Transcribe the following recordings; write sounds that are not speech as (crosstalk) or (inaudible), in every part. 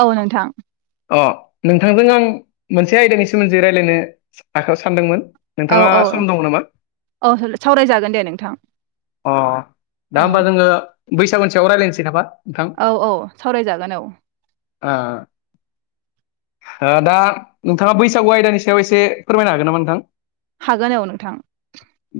औ नोंथां। अ नोंथांजों आं मोनसे आयदानि सोमोन्दै रायज्लायनो आखायाव सानदोंमोन। औ नोंथाङा औ सम दङ नामा औ सावरायजागोन दे नोंथां। अ दा औ होमबा जोङो बैसागुनि सायाव रायज्लायनोसै नामा? नोंथां औ औ सावरायजागोन औ। आ ओ दा नोंथाङा बैसागु आयदानि सायाव एसे फोरमायनो हागोन नामा नोंथां? हागोन औ नोंथां।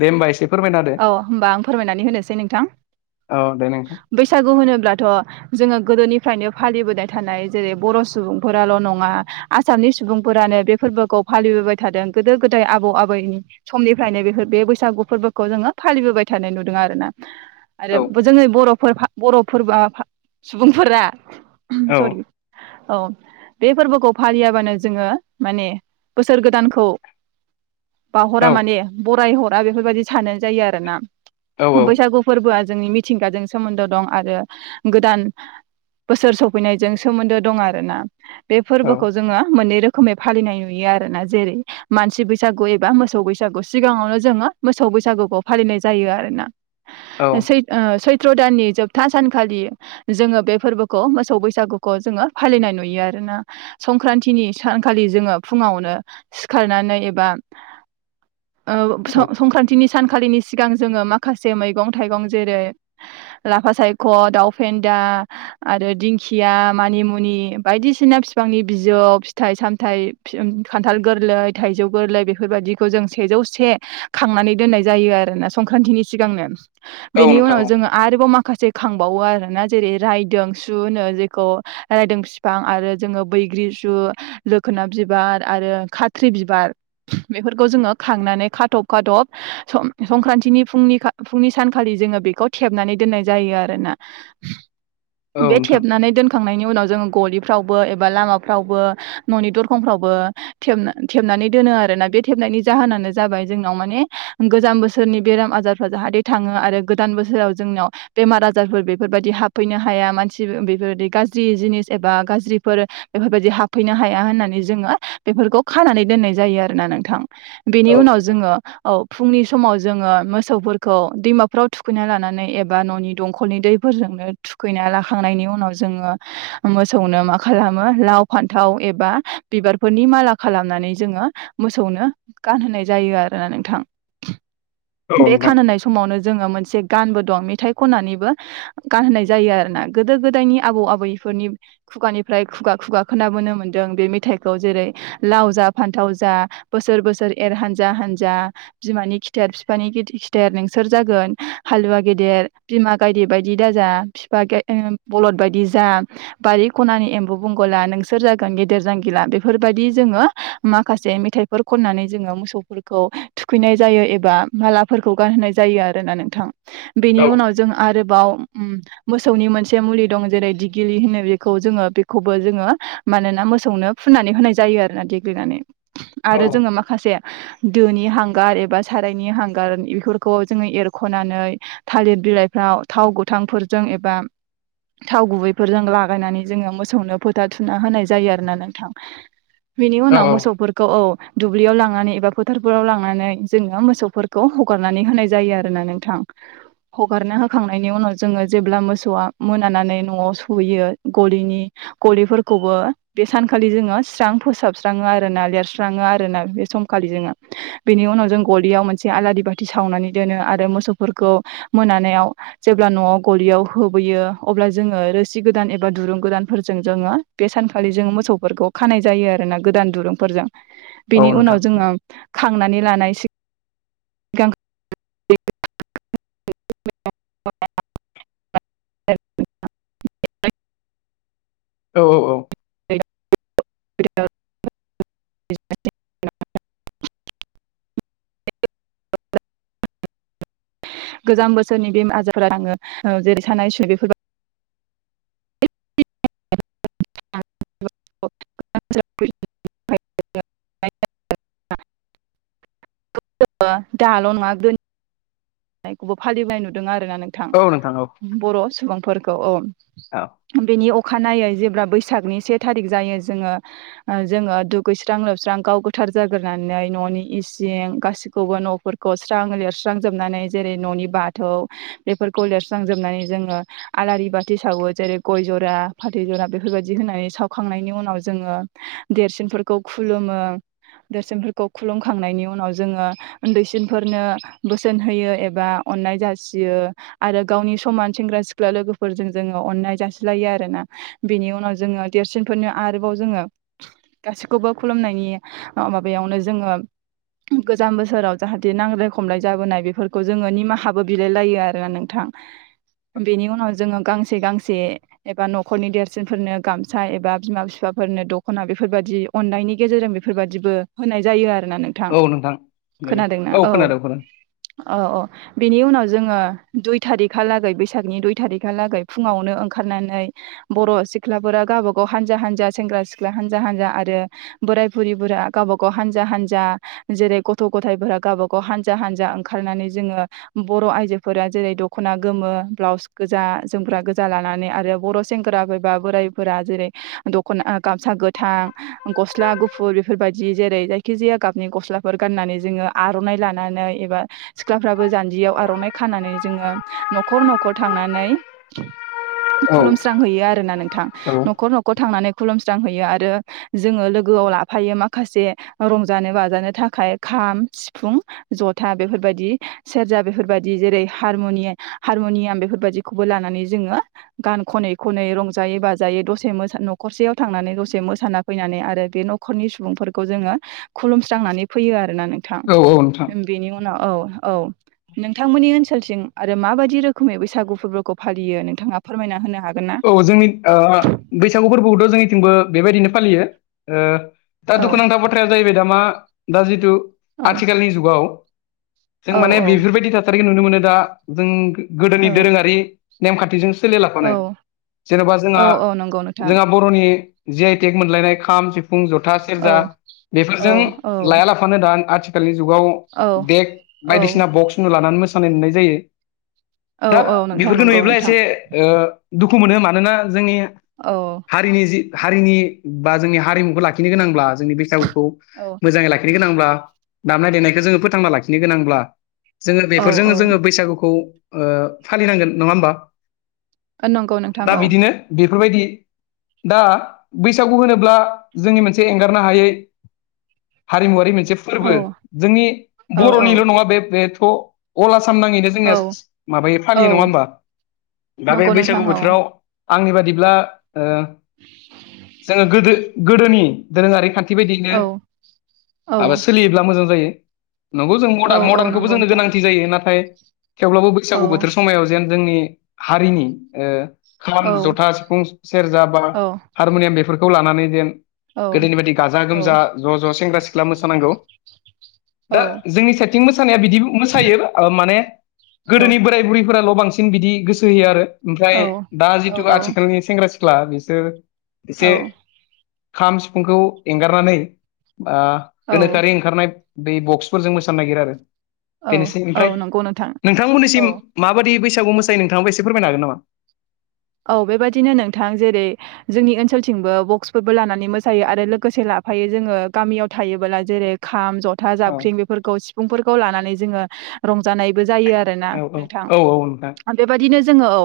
दे होमबा एसे फोरमायना होदो औ होमबा आं फोरमायनानै होनोसै नोंथां। औ दे नोंथां बैसागु होनोब्लाथ' जोङो गोदोनिफ्रायनो फालिबोनाय थानाय जेरै बर' सुबुंफोराल' नङा आसामनि सुबुंफोरानो बे फोरबोखौ फालि बोबाय थादों गोदो गोदाय आबौ आबैनि समनिफ्रायनो बेफोर बे बैसागु फोरबो खौ जोङो फालिबोबाय थानाय नुदों आरोना औ आरो जोंनि बर' फोर फा बर'फोर फा सुबुंफोरा औ सरि औ बे फोरबोखौ फालियाबानो जोङो माने बोसोर गोदानखौ औ बाहरा माने बरायहरा बेफोरबायदि सानो जायो आरोना औ बैसागु फोरबोआ जोंनि मिथिंगाजों सोमोन्दो दं आरो गोदान बोसोर सफैनायजों सोमोन्दो दं आरोना बे औ फोरबोखौ जोङो मोननै रोखोम रोखोमै फालिनाय नुयो आरो ना जेरै मानसि बैसागु एबा मोसौ बैसागु सिगाङावनो जोङो मोसौ बैसागुखौ फालिनाय जायो आरोना औ सै ओ सै त्र दाननि जोबथा सानखालि जोङो बे फोरबोखौ मोसौ बैसागुखौ जोङो फालिनाय नुयो आरो ना संक्रान्तिनि सानखालि जोङो फुङावनो सिखारनानै एबा (inaudible) औ स संख्रान्थिनि सानखालिनि सिगां जोङो माखासे मैगं थाइगं जेरै लाफा सायख' दाउ फेन्दा आरो दिंखिया मानि मुनि बायदिसिना बिफांनि बिजौ फिथ सामथाइ फि खान्थाल गोरलै थाइजौ गोरलै बेफोरबायदिखौ जों सेजौ से खांनानै दोननाय जायो आरोना संक्रान्तिनि सिगांनो औ बेनि नोंथां उनाव औ जोङो आरोबाव मा माखासे खांबावो आर ना जेरै रायदों सु होनो जेखौ रायदों बिफां आरो जोङो बै बैग्रि सु बेफोरखौ जोंङो खांनानै खाथबो खादब संक्रान्तिनि फुंनि फुंनि सानखालि जोङो बेखौ थेबनानै दोननाय जायो आरोना औ बे नोंथां थेबनानै दोनखांनायनि उनाव जों गलिफ्रावबो एबा लामाफ्रावबो न'नि दरखंफ्रावबो थेबनानै दोनो आरोना बे थेबनायनि जाहोनानो जाबाय जोंनाव मान गोजान बोसोरनि बेराम आजारफ्रा जाहाथे थांङो आरो गोदान बोसोराव जोंनाव बेमार आजार (unintelligible) हाफैनो हनानै जोंङो बेानानैनाय ज आरोना नोंथां बेनि औ उनाव जोङो औ फुंनि समाव जोंङो मोसौफोरखौ दैमाफ्राव थुखैना लानानै एबा न'नि दंखलनि दैफोरजोंनो थुखैना लाखांनायनि उनाव जोंङो मोसौनो मा खालामो लाव फान्थाव एबा बिबारफोरनि माला खालामनानै जोंङो मोसौनो गानहोनाय जायो आरोना नोंथां औ बे नोंथां खाननाय समावनो जोंङो मोनसे गानबो दं मेथाइ खननानैबो गानहाय जायो आरोना गोदो गोदायनि आबौ आबैफोरनि खुगानिफ्राय खुगा खुगा खोनाबोनो मोन्दों बे मेथाइखौ जेरै लाव जा फान्थाव जा बोसोर बोसोर एर हान जजा हानजा बिमानि खिथेर बिफ खिथेर नोंसोर जागोन हालुवा गेदेर बिमा गायदेर बायदि दाजा बिफा बलद बायदि जा बारि खनानि एम्बु बंगला जाग गेदेर जागोन बेफोरबायदि जोङो माखासे मेथाइ फोरखननानै मोसौ फोरखौ थुखैनाय जायो एबा मालाफोरखौ गानहोनाय जायो आरो ना नोंथां बेनि औ उनाव जों आरोबाव मोसौनि मोनसे मुलि दं जेरै दिगिलि होनो बेखौ जोङो बेखौबो जोंङो मानोना मोसौनो फुननानै होनाय जायो आरोना देग्लिनानै आरो जोंङो माखासे दोनि हांगार एबा सारायनि हांगार बेफोरखौ जोंङो एरख'नानै थालिर बिलाइफ्राव थाव गोथांफोरजों एबा थाव गुबैफोरजों लागायनानै जोङो मोसौनो फोथार थुना होनाय जायो आरोना नोंथां बिनि औ उनाव मोसौफोरखौ औ दुब्लियाव लांनानै एबा फोथारफोराव लांनानै जोङो मोसौफोरखौ हगारनानै होनाय जायो आरोना नोंथां हगारना होखांनायनि उनाव जोंङो जेब्ला मोसौआ मोनानानै न'आव सहैयो गलिनि गलिफोरखौबो बे सानखालि जोंङो स्रां फोसाबस्राङो आरो ना लिरस्राङो आरो ना बे समाव बे खालि जोंङो (inaudible) बेनि उनाव जों गलियाव मोनसे आलारि बाथि सावनानै दोनो आरो मोसौफोरखौ मोनानायाव जेब्ला नआव गयाव होबोयो अब्ला जोंङो रोसि गोदान एबा दुरुं गोदान जो बे सखा मोसौफोरखौ खानाय जायो आरोोना गोदान दुरुंफोरजों बेनि औ उनाव नोंथां औ जोङो थांनानै लानाय सिगां (unintelligible) औ औ (unintelligible) गोजाम बोसोरनि बे आजारफोरा आङो जेरै सानाय सुनाय बेफोरबाय (unintelligible) (unintelligible) दाल नङा गोदो खौबो फालिबाय नुदों आरोना नोंथां औ औ बर' सुबुंफोरखौ औ औ बेनि अखानायै जेब्ला बैसागनि से थारिख जायो जोङो जोङो दुगैस्रां लोबस्रां गाव गोथाव जाग्रोनै ननि इसिं गाैखौबो न'फोरखौ स्रां लिरस्रां जोबनानै जेरै न'नि बाथौ बेफोरखौ लिरस्रांजोबनानै जोंङो आलारि बाथि सावो जेरै गय जरा फाथै जरा बेफोरबायदि होनानै सावखांनायनि उनाव जोङो देरसिनफोरखौ खुलुमो देरसिनफोरखौ खुलुमखांनायनि उनाव जोङो उन्दैसिनफोरनो बोसोन होयो ए बा अननाय जासियो आरो गावनि समान सेंग्रा सिख्ला लोगोफोरजों जोङो अननाय जासिलायो आरोना बेनि उनाव जोङो देरसिनफोरनो आरोबाव जोङो गासैखौबो खुलुमनायनि माबायावनो जोङो गोजाम बोसोराव जाहाथे नांलाय खमलाय जाबोनाय बेफोर खौ जोङो निमाहाबो बिलाय लायो आरो नोंथां बेनि उनाव जोङो गांसे गांसे एबा न'खरनि देरसिनफोरनो गामसा एबा बिमा बिफा फोरनो दख'ना बेफोरबायदि अननायनि गेजेरजों बेफोरबायदिबो होनाय जायो आरो ना नोंथां खोनादोंना औ खोनादों खोनादों औ औ बेनि उनाव जोङो दुइ थारिखहालागै बैसागनि दुइ थारिखाहालागै फुङावनो ओंखारना नानै बर' सिख्लाफोरा गावब गाव हानजा हानजा सेंग्रा सिख्ला हानजा हानजा आरो बोराइ बु रिफोरा गावबा गाव हानजा हानजा जेरै गथ' गथाइफोरा गावबा गाव हानजा हानजा ओं खारनानै जोङो बर' आइजोफोरा जेरै दख'ना गोमो, ब्लाउस गोजा, जोमग्रा गोजा ला नानै आरो बर' सेंग्रा एबा बोराइफोरा जेरै दख'ना ओ गामसा गोथां गस्ला गुफुर बेफोरबायदि जेरै जायखि जाया गाबनि गस्लाफोर गाननानै जोङो आर'नाइ लानानै एबा सिख्लाफ्राबो जान्जियाव आर'नाइ खानानै जोङो न'खर न'खर थांनानै औ खुलुमस्रां हैयो आरो ना नोंथां औ न'खर न'खर थांनानै खुलुमस्रांहैयो आरो जोङो लोगोआव लाफायो माखासे रंजानो बाजानो थाखाय खा खाम, सिफुं, जथा बेफोरबायदि सेरजा बेफोरबायदि जेरै हारमुनि हारमुनियाम बेफोरबादिखौबो लानानै जोङो गान खनै खनै रंजायै बाजायै दसे मोसा न'खरसेयाव थांनानै दसे मोसाना फैनानै आरो बे न'खरनि सुबुंफोरखौ जोङो खुलुमस्रांनानै फैयो आरो ना नोंथां औ नोंथां बेनि उनाव औ औ नोंथांमोननि ओनसोलथिं आरो माबायदि रोखोमै बैसागु फोरबोखौ फालियो नोंथाङा फोरमायना होनो हा औ जोंनि ओ बैसागु फोरबोखौथ' जोंनिथिंबो बेबायदिनो फालियो ओ दा औ दुखुनांथाव बाथ्राया जाहैबाय दा मा दा जिथु औ आथिखालनि जुगाव जों औ माने औ बेफोरबायदि थासारिखौ नुनो मोनो दा जों गोदोनि औ दोरोङारि नेमखान्थिजों सोलियालाफानो औ जेन'बा औ जोंहा औ नंगौ नोंथां जोंहा बर'नि जि आइ टेक मोनलायनाय खाम, सिफुं, जथा, औ सेरजा औ बेफोरजों औ लाया लाफानो दा आथिखालनि जुगाव औ देक औ बायदिसिना बक्स उनु लानानै मोसानाय नुनाय जायो औ दा औ नोंथां बेफोरखौ नंगौ नुयोब्ला नोंथां एसे ओ दुखु मोनो मानोना जोंनि औ हारिनि जि हारिनि बा जोंनि हारिमुखौ लाखिनो गोनांब्ला जोंनि बैसागुखौ औ मोजाङै लाखिनो गोनांब्ला दामनाय देनायखौ जोङो फोथांना लाखिनो गोनांब्ला जोङो औ बेफोरजों औ जोङो बैसागुखौ ओ फालिनांगोन नङा होमबा । नंगौ नोंथां औ । बेफोरबायदि दा बैसागु होनोब्ला जोंनि मोनसे एंगारनो हायै हारिमुवारि मोनसे औ फोरबो जोंनि औ बर'निल' नङा बे बेथ' अल आ आसाम नाङैनो जोंनिया औ माबायो फालियो औ नङा होमबा दा बे नंगौ बैसागु नोंथां औ बोथोराव आंनि बादिब्ला ओ जोङो गोदो गोदोनि दोरोङारि खान्थि बायदियैनो औ औ माबा सोलियोब्ला मोजां जायो नंगौ जों औ मदार्न औ मदार्नखौबो नंगौ जोंनो नोंथां गोनांथि जायो नाथाय थेवब्लाबो औ बैसागु बोथोर समायाव जेन जोंनि हारिनि ओ खाम औ जथा सिफुं सेरजा बा औ हारमुनियाम बेफोरखौ लानानै जेन गोदोनि बायदि गाजा औ गोमजा ज' ज' सेंग्रा सिख्ला मोसानांगौ दा औ जोंनि सायथिं मोसानाया बिदि मोसायो माने औ गोदोनि बोराय बुरैफोराल' बांसिन बिदि गोसो होयो आरो ओमफ्राय औ दा औ जिथु आथिखालनि सेंग्रा सिख्ला बिसोर एसे औ खाम सिफुंखौ एंगारनानै आ औ गोनोखोआरि ओंखारनाय बे बक्सफोरजों मोसानो नागिरो आरो औ बेनोसै औ ओमफ्राय नंगौ नोंथां नोंथांमोननिसिम औ माबायदि बैसागु बैसागुआव मोसायो नोंथांआबो एसे फोरमाय हागोन नामा? औ बेबादिनो नोंथां जेरै जोंनि ओनसोलथिंबो बक्सफोरबो लानानै मोसायो आरो लोगोसे लाफायो जोङो गामियाव थायोबोला जेरै खाम, ज था, औ जाबख्रिं बेफोरखौ सिफुंफोरखौ लानानै जोङो रंजानायबो जायो आरोना औ औ नोंथां। औ औ नोंथां बेबादिनो जोङो औ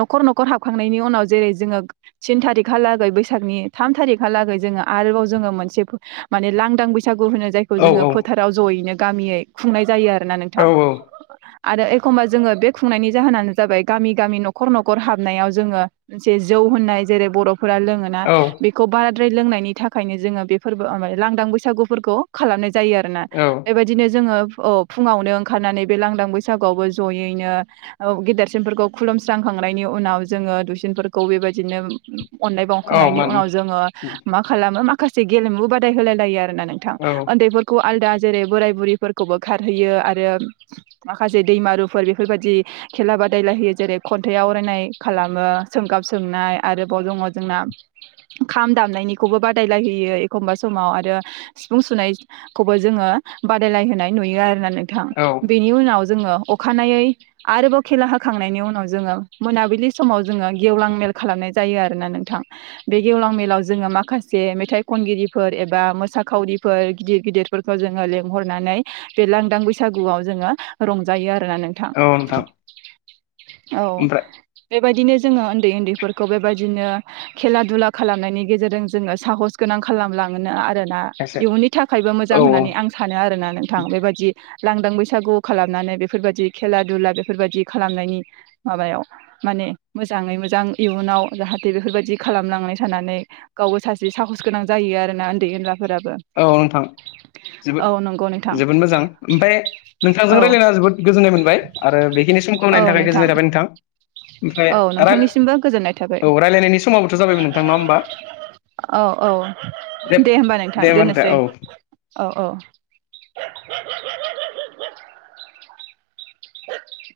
न'खर न' खर हाबखांनायनि उनाव जेरै जोङो थिन थारिखहालागै बैसागनि थाम थारिखहालागै जोङो आरोबाव जों जोङो मोनसे फो माने लांदां बैसा बैसागु होनो जायखौ औ जोङो फोथाराव जयैनो गामियै खुंनाय जायो आरो ना औ नोंथां। आरो एखम्बा जोङो बे खुंनायनि जाहोनानो जाबाय गामि गामि न'खर न'खर हाब नायाव जोङो जे जौ होननाय जेरै बर'फोरा लोङोना औ बेखौ बारा द्राय लोंनायनि थाखायनो जोङो बे फोरबो लांदां बैसागुफोरखौ खालामनाय जा जायो आरोना औ बेबादिनो जोङो औ फुङावनो ओंखारनानै बे लांदां बैसागुआवबो जयैनो औ गेदेरसिनफोरखौ खुलुमस्रांखांनायनि उनाव जोङो दुइसिनफोरखौ बेबादिनो अननाय औ बावखांनायनि मान उनाव जोङो मा खालामो, माखासे गेलेमु बादाय होलाय लायो आ रोना नोंथां। औ ओन्दैफोरखौ आलदा जेरै बोराय बुरिफोरखौबो खारहोयो आरो माखासे दैमारुफोर बेफोरबादि खेला बादायलायहोयो जेरै खन्थाइ आवरायनाय खालामो, सोंगाब सोंनाय । आरोबाव दङ जोंना खाम दामनायनिखौबो बादायलाय हो यो एखमबा समाव आरो सिफुं सुनायखौबो जोङो बादायलाय होनाय नुयो आरोना नोंथां। औ बेनि उनाव जोङो अखानायै आरोबाव खेला होखांनायनि उनाव जोङो मोनाबि लि समाव जोङो गेवलां मेल खालामनाय जायो आरोना नोंथां। बे गेवलां मेलाव जोङो माखासे मेथाइ खनगिरिफोर एबा मोसा खावरिफोर गिदिर गिदिरफोरखौ जोङो लेंहरनानै बे लांदां बैसा सागुआव जोङो रंजायो आ औ नोंथां। औ। ओमफ्राय बेबायदिनो जोङो ओन्दै ओन्दैफोरखौ बेबायदिनो खेला दुला खालामनायनि गेजेरजों जोङो साहस गोनां नां खालामलाङो आरोना। एसे इयुननि थाखायबो औ मोजां होननानै आं सानो आरोना नोंथां। बेबादि लांदां बैसागु खालामनानै बेफोरबादि खेला दुला बेफोरबादि खालामनायनि माबायाव माने मोजाङै मोजां इयुनाव जाहाथे बेफोरबादि खालामलांनाय थानानै गावबो सासे साहस गोनां जायो आरोना ओन्दै ओनला औ नोंथां। जोबोद औ नंग' जोबोद मोजां ओमफाय नोंथांजों औ रायलायना जोबोद गोजोननाय मोनबाय आरो बेखिनि समखौ होनायनो थाखाय गोजोननाय थाबाय नोंथां। औ ओमफ्राय नोंथांनिसिमबो गोजोननाय थाबाय (unintelligible) औ रायलायनायनि समाबोथ' जाबायमोन नोंथां, नङा होमबा? औ औ दे होमबा नों दे होमबा नोंथां औ। औ औ। (inaudible)